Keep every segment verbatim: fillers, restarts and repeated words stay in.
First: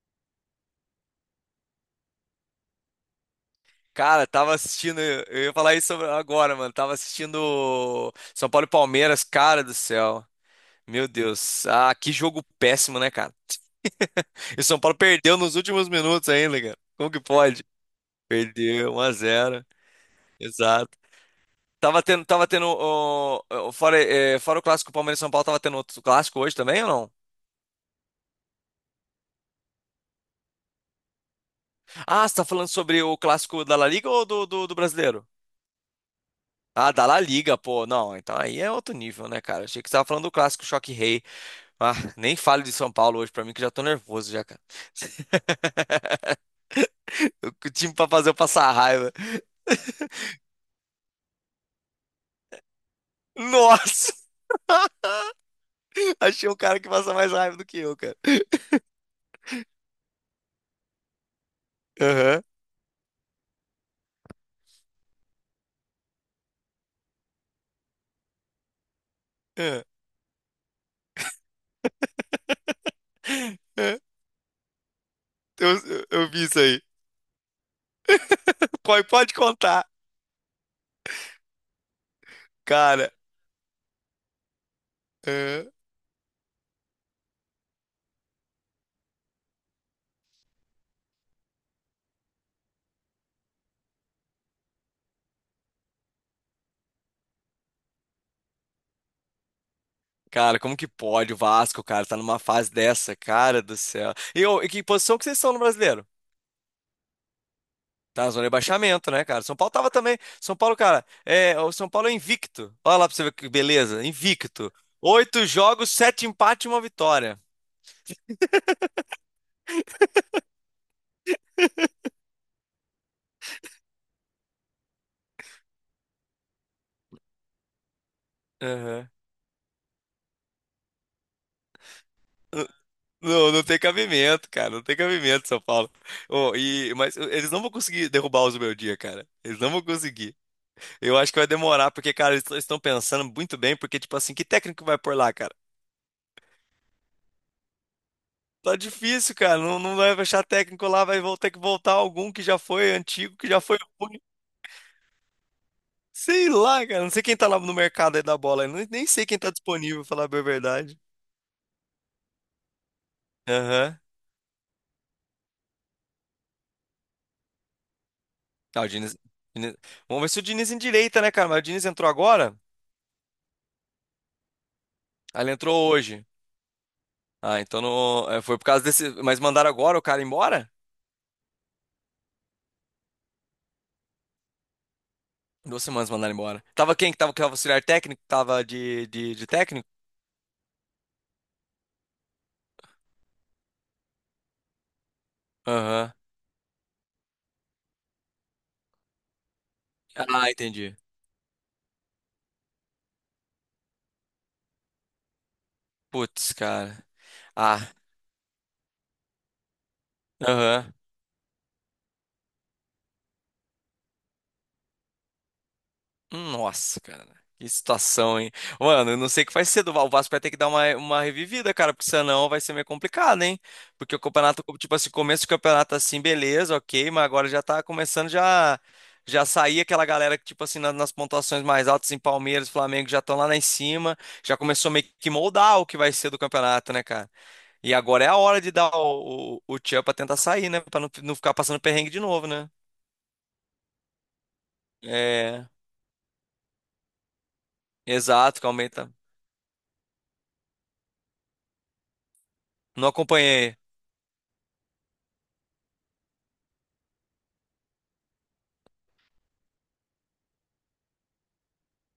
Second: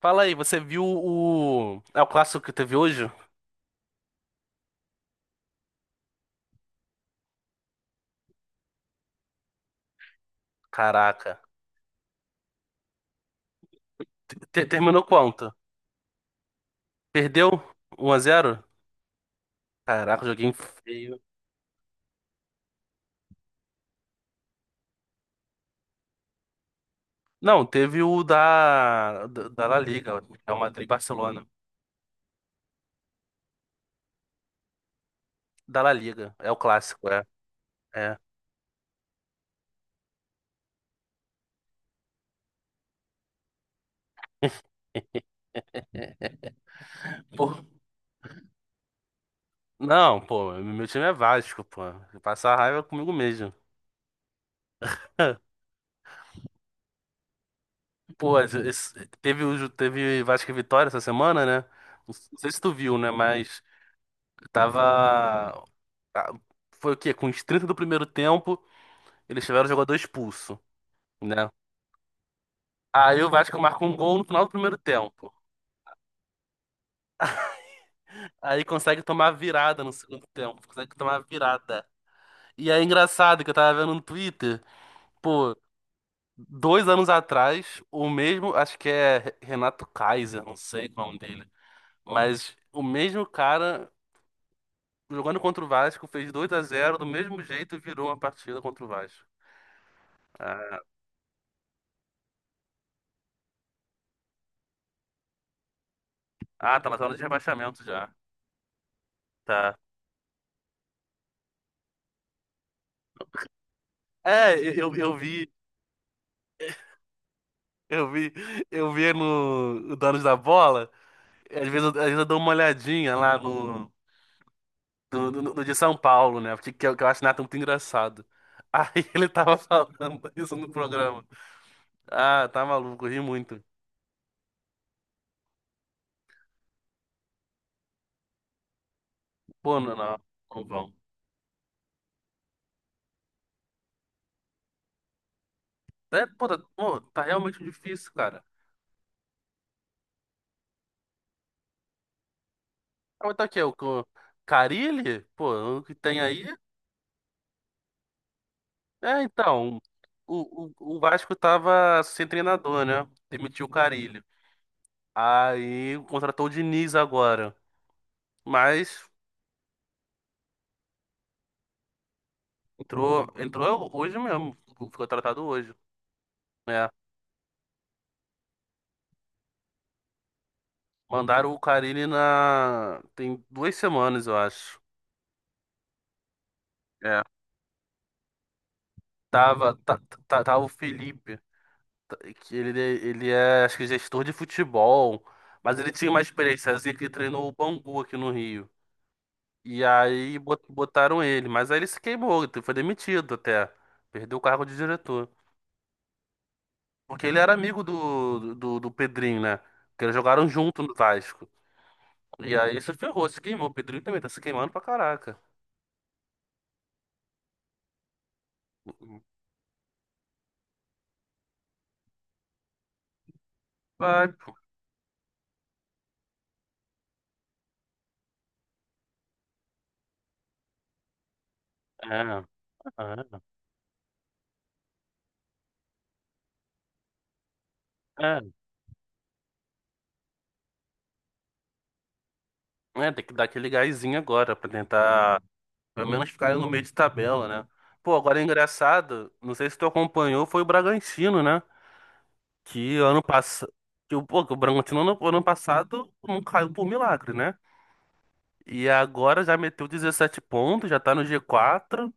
Fala aí, você viu o. É o clássico que teve hoje? Cara, tava assistindo, eu ia falar isso agora, mano. Tava assistindo São Paulo e Palmeiras, cara do céu. Meu Caraca. Deus, ah, que jogo péssimo, né, cara? E o Te- São Paulo Terminou perdeu quanto? nos últimos minutos ainda, cara. Como que Perdeu? pode? Um a zero? Perdeu um a zero. Caraca, joguinho Exato. feio. Tava tendo, tava tendo ó, ó, fora, eh, fora o clássico Palmeiras e São Paulo, tava tendo outro clássico hoje também ou não? Não, teve o da. Da, da La Liga, é o Madrid e Barcelona. Ah, você tá falando sobre o clássico da La Liga ou do, do, do brasileiro? Da La Liga, é o Ah, da clássico, La é. Liga, pô. Não, É. então aí é outro nível, né, cara? Achei que você tava falando do clássico Choque Rei. Ah, nem fale de São Paulo hoje pra mim que já tô nervoso já, cara. Pô, O time pra fazer eu passar raiva. não, pô, meu time é Vasco, pô. Passar raiva é comigo mesmo. Nossa! Achei um cara que passa mais raiva do que eu, cara. Pô, esse- teve, o teve Vasco e Vitória essa semana, né? Não Aham. sei se tu viu, né? Mas tava. ah, foi o quê? Com os trinta do primeiro tempo, eles tiveram o Aham, jogador expulso, né? Aí o Vasco marca um aham. gol no final do primeiro tempo. Eu, eu vi isso aí. Aí consegue Pode, tomar a pode virada contar, no segundo tempo, consegue tomar a virada. E é cara. engraçado que eu tava vendo no Twitter, pô, Aham. dois anos atrás, o mesmo, acho que é Renato Kaiser, não sei qual é o nome dele, mas o mesmo cara jogando contra o Vasco fez dois a zero do mesmo jeito e virou uma partida contra o Vasco. Cara, como Ah, que pode o Vasco, cara, tá numa fase dessa, cara do céu. E, ô, e que posição que vocês estão no brasileiro? ah, tá na zona de rebaixamento já. Tá na zona de rebaixamento, né, cara? São Paulo Tá. tava também. São Paulo, cara, é, o São Paulo é invicto. Olha lá pra você ver que beleza. É, Invicto. eu, eu Oito vi jogos, sete empates e uma vitória. Eu vi, eu vi no o Donos da Bola, às vezes, eu- às vezes eu dou uma olhadinha lá no, no, no- no de São Paulo, né? Porque que eu, que eu acho o Nathan muito engraçado. Aham. Aí ele tava falando isso no programa. Ah, tá N- maluco, eu ri Não, muito. não tem cabimento, cara. Não tem cabimento, São Paulo. Ô, e, mas eles não vão conseguir derrubar os meu dia, cara. Eles não Pô, vão não, não, conseguir. não vão. Eu acho que vai demorar, porque, cara, eles estão pensando muito bem, porque, tipo assim, que técnico vai por lá, cara? É, pô, tá, pô, tá realmente difícil, cara. Tá difícil, cara. Não, não vai achar técnico lá, vai vol- ter que voltar algum que já foi Ah, mas antigo, tá que aqui, já é o foi co- ruim. Carille? Pô, o que tem aí? Sei lá, cara. Não sei quem tá lá no mercado aí da bola. Eu nem nem É, sei quem tá então, disponível, falar bem a o, o, verdade. o Vasco tava sem treinador, né? Demitiu o Aham. Carille. Aí contratou o Diniz agora. Ah, o Mas Diniz, Diniz- vamos ver se o Diniz endireita, né, cara? Mas o Diniz entrou agora? entrou, entrou hoje mesmo. Ficou Ah, tratado ele hoje. entrou hoje. É. Ah, então não, é, foi por causa desse. Mas mandaram agora o cara embora? Mandaram o Carille na. Tem duas semanas, eu acho. Duas semanas mandaram embora. Tava quem que É. tava, que tava auxiliar técnico? Tava de, de, de Tava, técnico? tá, tá- tava o Felipe, tá- que ele, ele é, acho que, gestor de futebol. Mas ele tinha Aham. uma experiência, assim, que treinou o Bangu aqui no Rio. E aí Ah, bot- entendi. botaram ele. Mas aí ele se queimou, ele foi demitido até. Perdeu o cargo de diretor. Putz, cara. Porque ele era amigo Ah, do, do, do Pedrinho, né? Porque eles jogaram junto aham. no Vasco. E aí se ferrou, se queimou. O Pedrinho também tá se queimando pra caraca. Nossa, cara. Que situação, hein? Mano, eu não sei o que vai ser do Val- O Vasco vai ter que dar uma, uma revivida, cara, porque senão vai ser meio complicado, hein? Porque o Vai. campeonato, tipo assim, começo do campeonato assim, beleza, ok, mas agora já tá começando já já sair aquela galera que, tipo assim, na- nas pontuações mais altas em É, Palmeiras, Flamengo, já estão lá, lá em cima, já começou meio que moldar o que vai ser do campeonato, né, cara? E é, agora é a é. hora de dar o, o, o tchan pra tentar sair, né? Pra não, não ficar passando perrengue de novo, né? É, tem que dar aquele gásinho agora pra tentar, É, pelo menos, ficar no meio de tabela, né? Pô, agora é exato, que aumenta. engraçado, não sei se tu acompanhou, foi o Bragantino, né? Que Não ano passado. acompanhei. Que, o- pô, que o Bragantino ano, ano passado não caiu por milagre, né? E agora já meteu dezessete pontos, já tá no gê quatro.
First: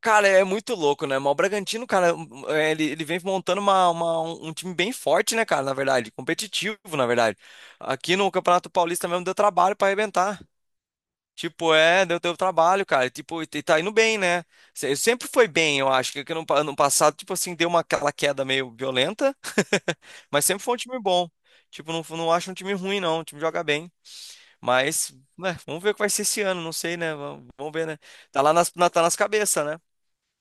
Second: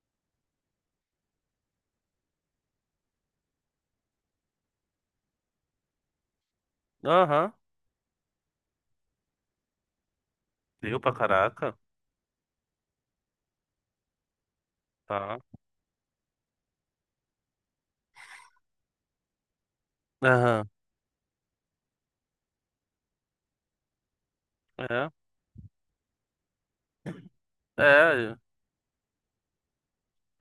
Cara, é muito louco, né? Mas o Bragantino, cara, hum, hum, é, ele, ele vem montando uma, uma- um um time bem forte, né, cara? Na verdade, competitivo, na verdade. Aham, Aqui no Campeonato Paulista mesmo deu trabalho pra arrebentar. deu pra Tipo, caraca. é, deu, deu trabalho, cara. E, tipo, e e tá indo bem, né? Se- Sempre Tá. foi bem, eu acho. Que que no pa- ano passado, tipo assim, deu uma, aquela queda meio violenta, mas sempre Aham, foi um time bom. Tipo, não, não acho um time ruim, não. O time joga bem. é. Mas, né, vamos ver o que vai ser esse ano, não sei, né? Vamos, vamos ver, né? É, Tá lá nas, na, tá nas cabeças, né?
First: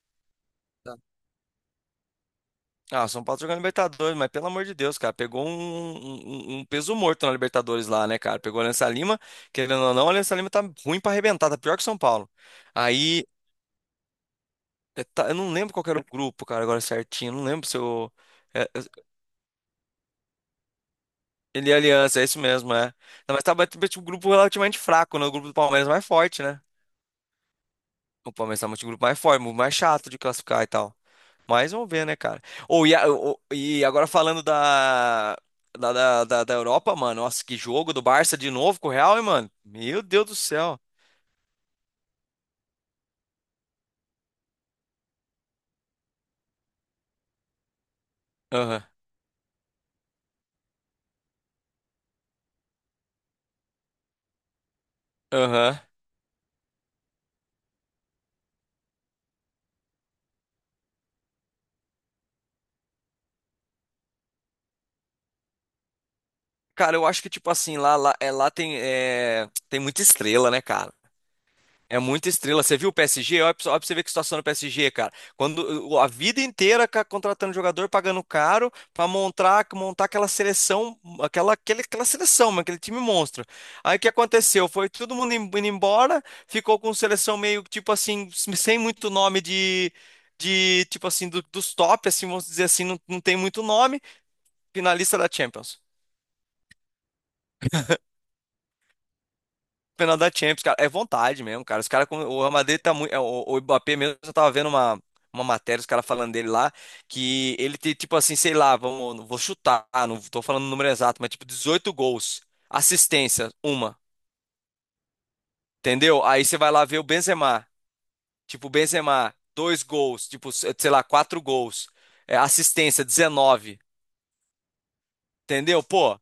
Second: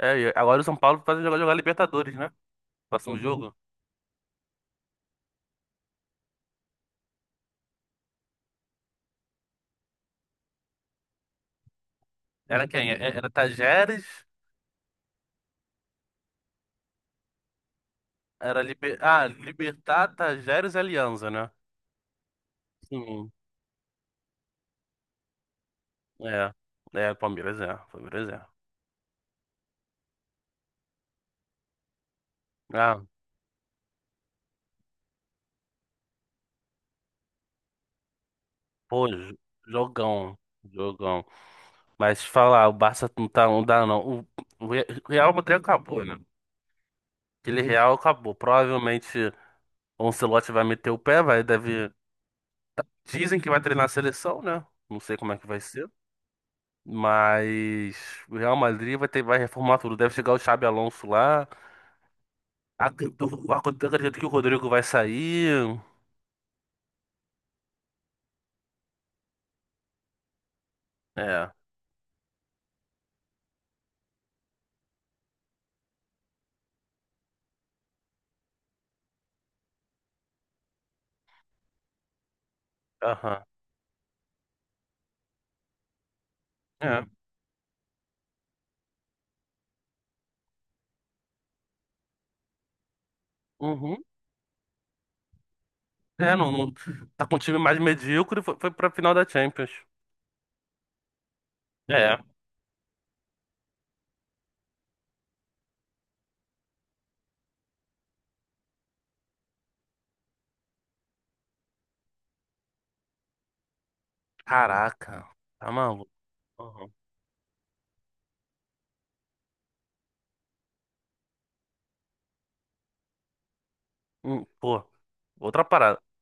é, e agora o São Paulo vai jogar, jogar Libertadores, né? Ah, o Próximo São Paulo tá jogo. jogando Libertadores, mas pelo amor de Deus, cara, pegou um, um- um um peso morto na Libertadores lá, né, cara? Pegou o Alianza Lima, querendo ou não, o Alianza Lima tá ruim pra arrebentar, tá pior que o São Paulo. Era quem? É- Aí, Era Tajeres? é, tá- eu não lembro qual que era o grupo, cara, agora certinho, eu não lembro se eu. Era é, é, Liber... Ah, Libertad, Tajeres e Alianza, né? ele é Aliança, é isso mesmo, é. Sim. Não, mas tá tipo, um grupo relativamente fraco, né? O grupo do Palmeiras é mais forte, É. né? É, Palmeiras é. Palmeiras O é. Palmeiras tá um grupo mais forte, mais chato de classificar e tal. Mas vamos ver, né, cara? Ou e, Ah, a- ô, e agora falando da, da, da, da da Europa, mano. Nossa, que jogo do Barça de novo com o pô, Real, hein, jo- mano? Meu Deus do jogão. céu. Jogão. Mas falar, o Barça não tá, não dá, não. O, o Re- o Real Madrid acabou, né? Aquele Real acabou. Aham, Provavelmente o Ancelotti vai meter o pé, vai, deve. Dizem que vai treinar a seleção, né? Não sei como é que vai aham. ser. Mas o Real Madrid vai ter, vai reformar tudo. Deve chegar o Xabi Alonso lá. Acredito, acredito que o Rodrigo vai sair. Cara, eu acho que, tipo assim, lá, lá, é, lá tem, é, tem muita estrela, né, cara? É. É muita estrela. Você viu o P S G? Olha pra olha pra você ver que situação do P S G, cara. Quando o- a vida inteira ca- contratando jogador, pagando caro pra montar, montar aquela seleção, aquela, aquele, aquela seleção, mano, aquele time Aham. monstro. Aí o que aconteceu? Foi todo mundo im- indo embora, ficou com É. seleção meio tipo assim, sem muito nome de, de tipo assim, do- dos top, assim, vamos dizer assim, não, não tem muito nome, Uhum. finalista da Champions. É, não, não- tá com um time mais medíocre. Foi, foi pra final da Champions. Final da Champions, cara. É vontade mesmo, cara. Os caras, com- É. o Real Madrid tá muito. é, O, o Mbappé mesmo, eu tava vendo uma, uma matéria, os caras falando dele lá, que ele tem, tipo assim, sei lá, vamos, vou chutar, não tô falando o número exato, mas tipo dezoito gols, assistência, uma, Caraca. Tá maluco. entendeu? Aí você vai lá Aham. ver o Benzema, tipo, o Benzema, dois gols, tipo, se- sei lá, quatro gols, é, assistência, dezenove, Hum, pô. Outra entendeu? parada. Pô,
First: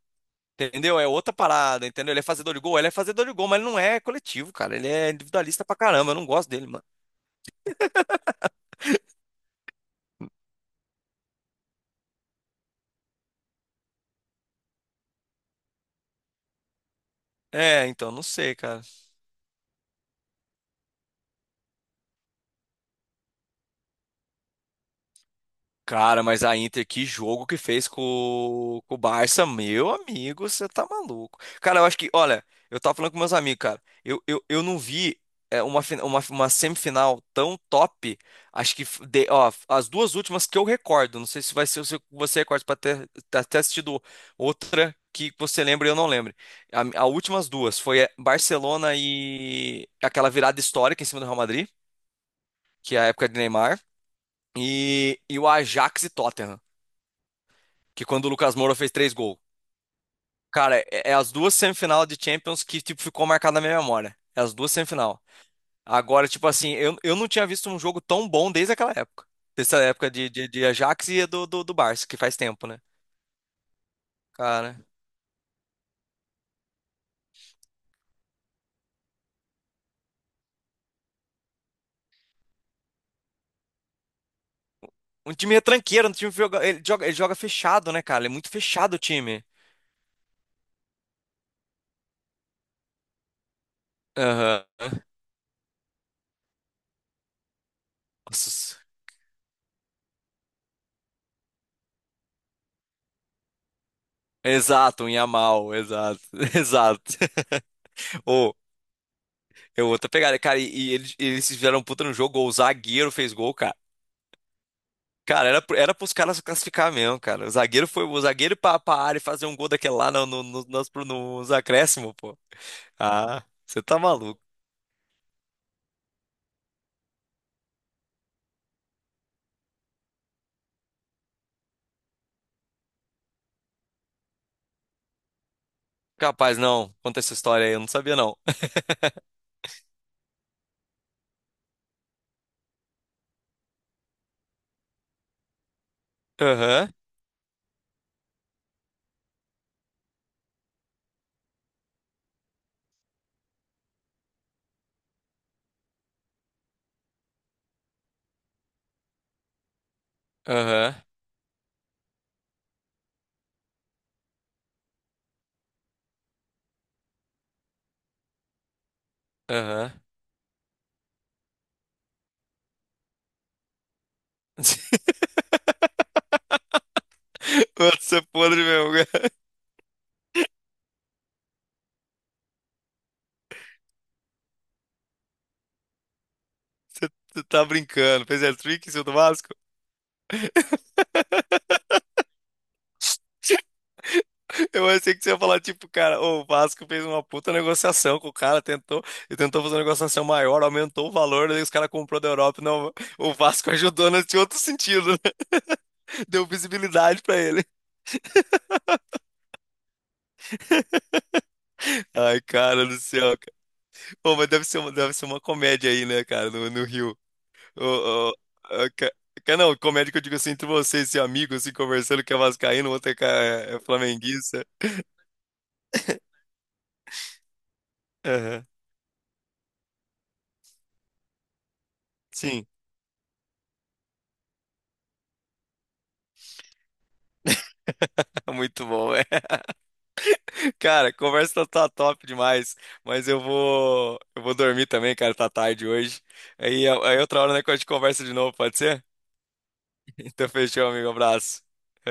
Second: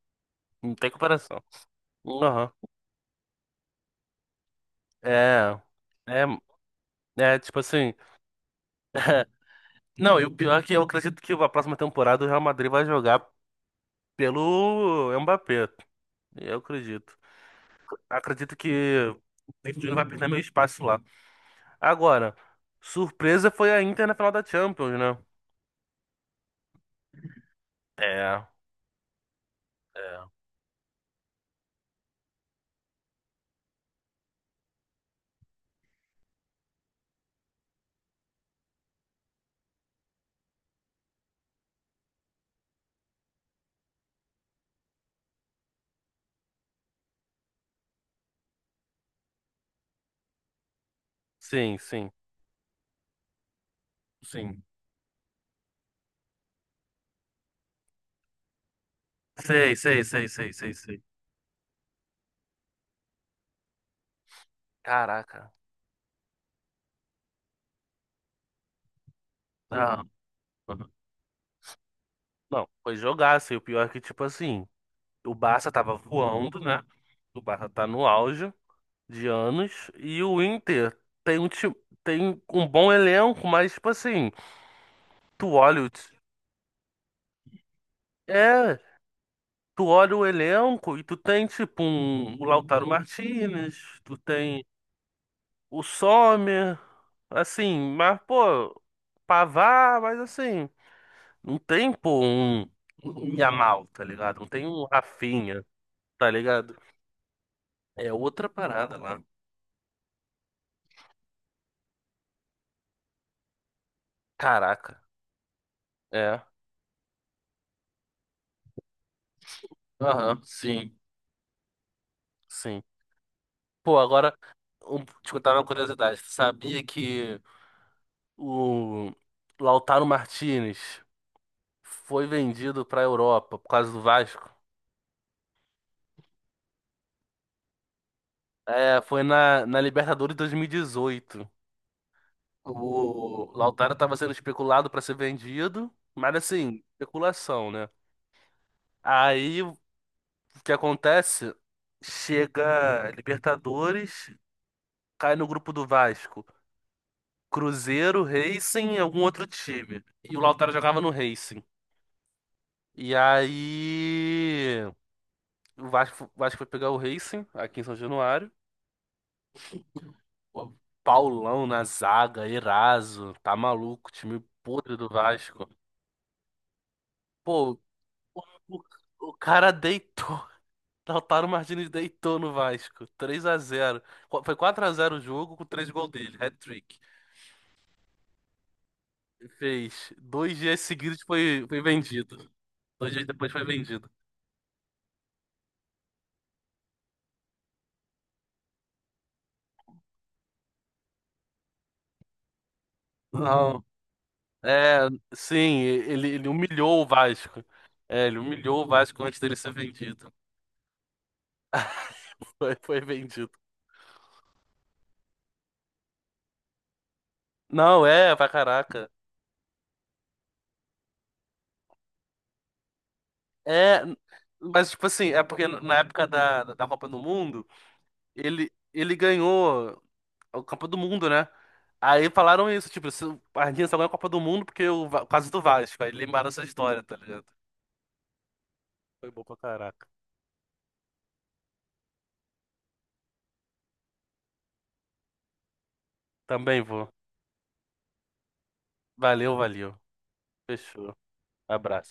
Não tem entendeu? É outra comparação. parada, entendeu? Ele é Aham. fazedor de gol, ele é fazedor de gol, mas ele não é coletivo, cara. Ele é É. individualista pra caramba, eu É. não gosto dele, mano. É, tipo assim. Não, e o pior é que eu acredito que a próxima temporada o Real Madrid vai jogar pelo Mbappé. Eu acredito. É, então, não sei, Acredito cara. que o Corinthians não vai perder meu espaço lá. Agora, surpresa foi a Inter na final da Champions, né? Cara, mas a Inter, que jogo que fez com, É, o- com o Barça, meu é. amigo, você tá maluco. Cara, eu acho que, olha, eu tava falando com meus amigos, cara, eu, eu, eu não vi é, uma, fina- uma, uma semifinal tão top, acho que, f- de- ó, as duas últimas que eu recordo, não sei se vai ser o seu- você recorda pra ter, ter ter assistido outra que você lembra e eu não lembro. A, a últimas duas foi é, Barcelona e aquela virada histórica em cima do Real Madrid, Sim, sim, que é a época de Neymar. sim. e, e o Ajax e Tottenham, que quando o Lucas Moura fez três gols. Sei, sei, sei, sei, sei, Cara, sei. é, é as duas semifinal de Champions que, tipo, ficou marcada na minha memória. É as duas semifinal. Caraca. Agora, tipo assim, eu, eu não tinha visto um jogo tão bom desde aquela época. Desde a Não, época de, de, de Ajax e do, do, do Barça, que faz não, tempo, né? foi jogaço. E o pior é que, tipo assim, Cara, o Barça tava voando, né? O Barça tá no auge de anos. E o Inter tem um, ti- tem um bom elenco, mas, tipo assim, um tu time olha o. retranqueiro, um ti- time que joga, ele joga, ele joga fechado, né, cara? Ele é muito é, fechado o time. tu olha o elenco e tu tem tipo um, o Lautaro Martinez, tu Aham. tem o Sommer, assim, mas Nossa. pô, pavar, mas assim, não tem pô um, um Yamal, tá ligado? Não tem um Exato, um Rafinha, Yamal, exato, tá ligado? exato. É outra Ô, parada lá. é outra pegada, cara. E, e eles, eles fizeram um puta no jogo, o zagueiro fez gol, cara. Caraca, Cara, era, pro- era pros caras é. se classificar mesmo, cara. O zagueiro foi o zagueiro ir pra, pra área e fazer um gol daquele lá no, Aham, no, no, nos, sim, nos acréscimos, pô. sim. Ah, você Pô, tá agora, maluco. um, te contar uma curiosidade. Tu sabia que o Lautaro Martinez foi vendido pra Europa por causa do Vasco? Capaz, não. Conta essa história aí, eu não sabia, não. É, foi na, na Libertadores dois mil e dezoito. O Lautaro tava sendo especulado para ser vendido, mas assim, Aham, especulação, né? Aí o que acontece? Chega Libertadores, cai no grupo do Vasco. Cruzeiro, Racing e algum outro time. E o Lautaro aham, jogava no Racing. E aí o Vasco, o Vasco foi pegar o Racing aqui em São Januário. aham. O Paulão na zaga, Eraso, tá maluco, time podre do Vasco. Pô, Mano, você é podre o, mesmo, o cara. cara deitou. Lautaro Martínez deitou no Vasco. três a zero. Foi quatro a zero o jogo com três gols dele, hat-trick. Você tá brincando. Fez hat-trick em cima do Vasco? Fez. Dois dias seguidos foi, foi vendido. Dois dias depois foi vendido. Eu achei que você ia falar, tipo, cara, o Vasco fez uma puta negociação com o cara, tentou, e tentou fazer uma negociação maior, aumentou o valor, daí os caras comprou da Europa. Não, o Vasco Não. ajudou nesse outro É, sentido, né? sim, ele, Deu ele humilhou o visibilidade pra ele. Vasco. É, ele humilhou o Vasco antes dele ser vendido. Ai, Foi, cara do foi céu, vendido. cara. Pô, mas deve ser uma, deve ser uma comédia aí, né, cara, no, no Rio. O, Não, o, é, pra a caraca. ca- ca- não, comédia que eu digo assim, entre vocês, seu amigo, assim, conversando, que é vascaíno, o outro é, ca- é é É, flamenguista. mas tipo assim, é porque na época da, da Copa do Mundo, Aham. ele, ele ganhou a Copa do Mundo, né? Aí Sim, falaram isso, tipo, se o a Argentina só ganha a Copa do Mundo porque o Va- por causa do Vasco. Aí lembraram essa história, tá ligado? muito bom, é. Foi bom pra caraca. Cara, a conversa tá tá top demais, mas eu vou, eu vou dormir também, cara, tá tarde hoje. Também Aí, vou. aí outra hora, né, que a gente conversa de novo, pode ser? Valeu, valeu. Então fechou, amigo, Fechou. abraço. Abraço.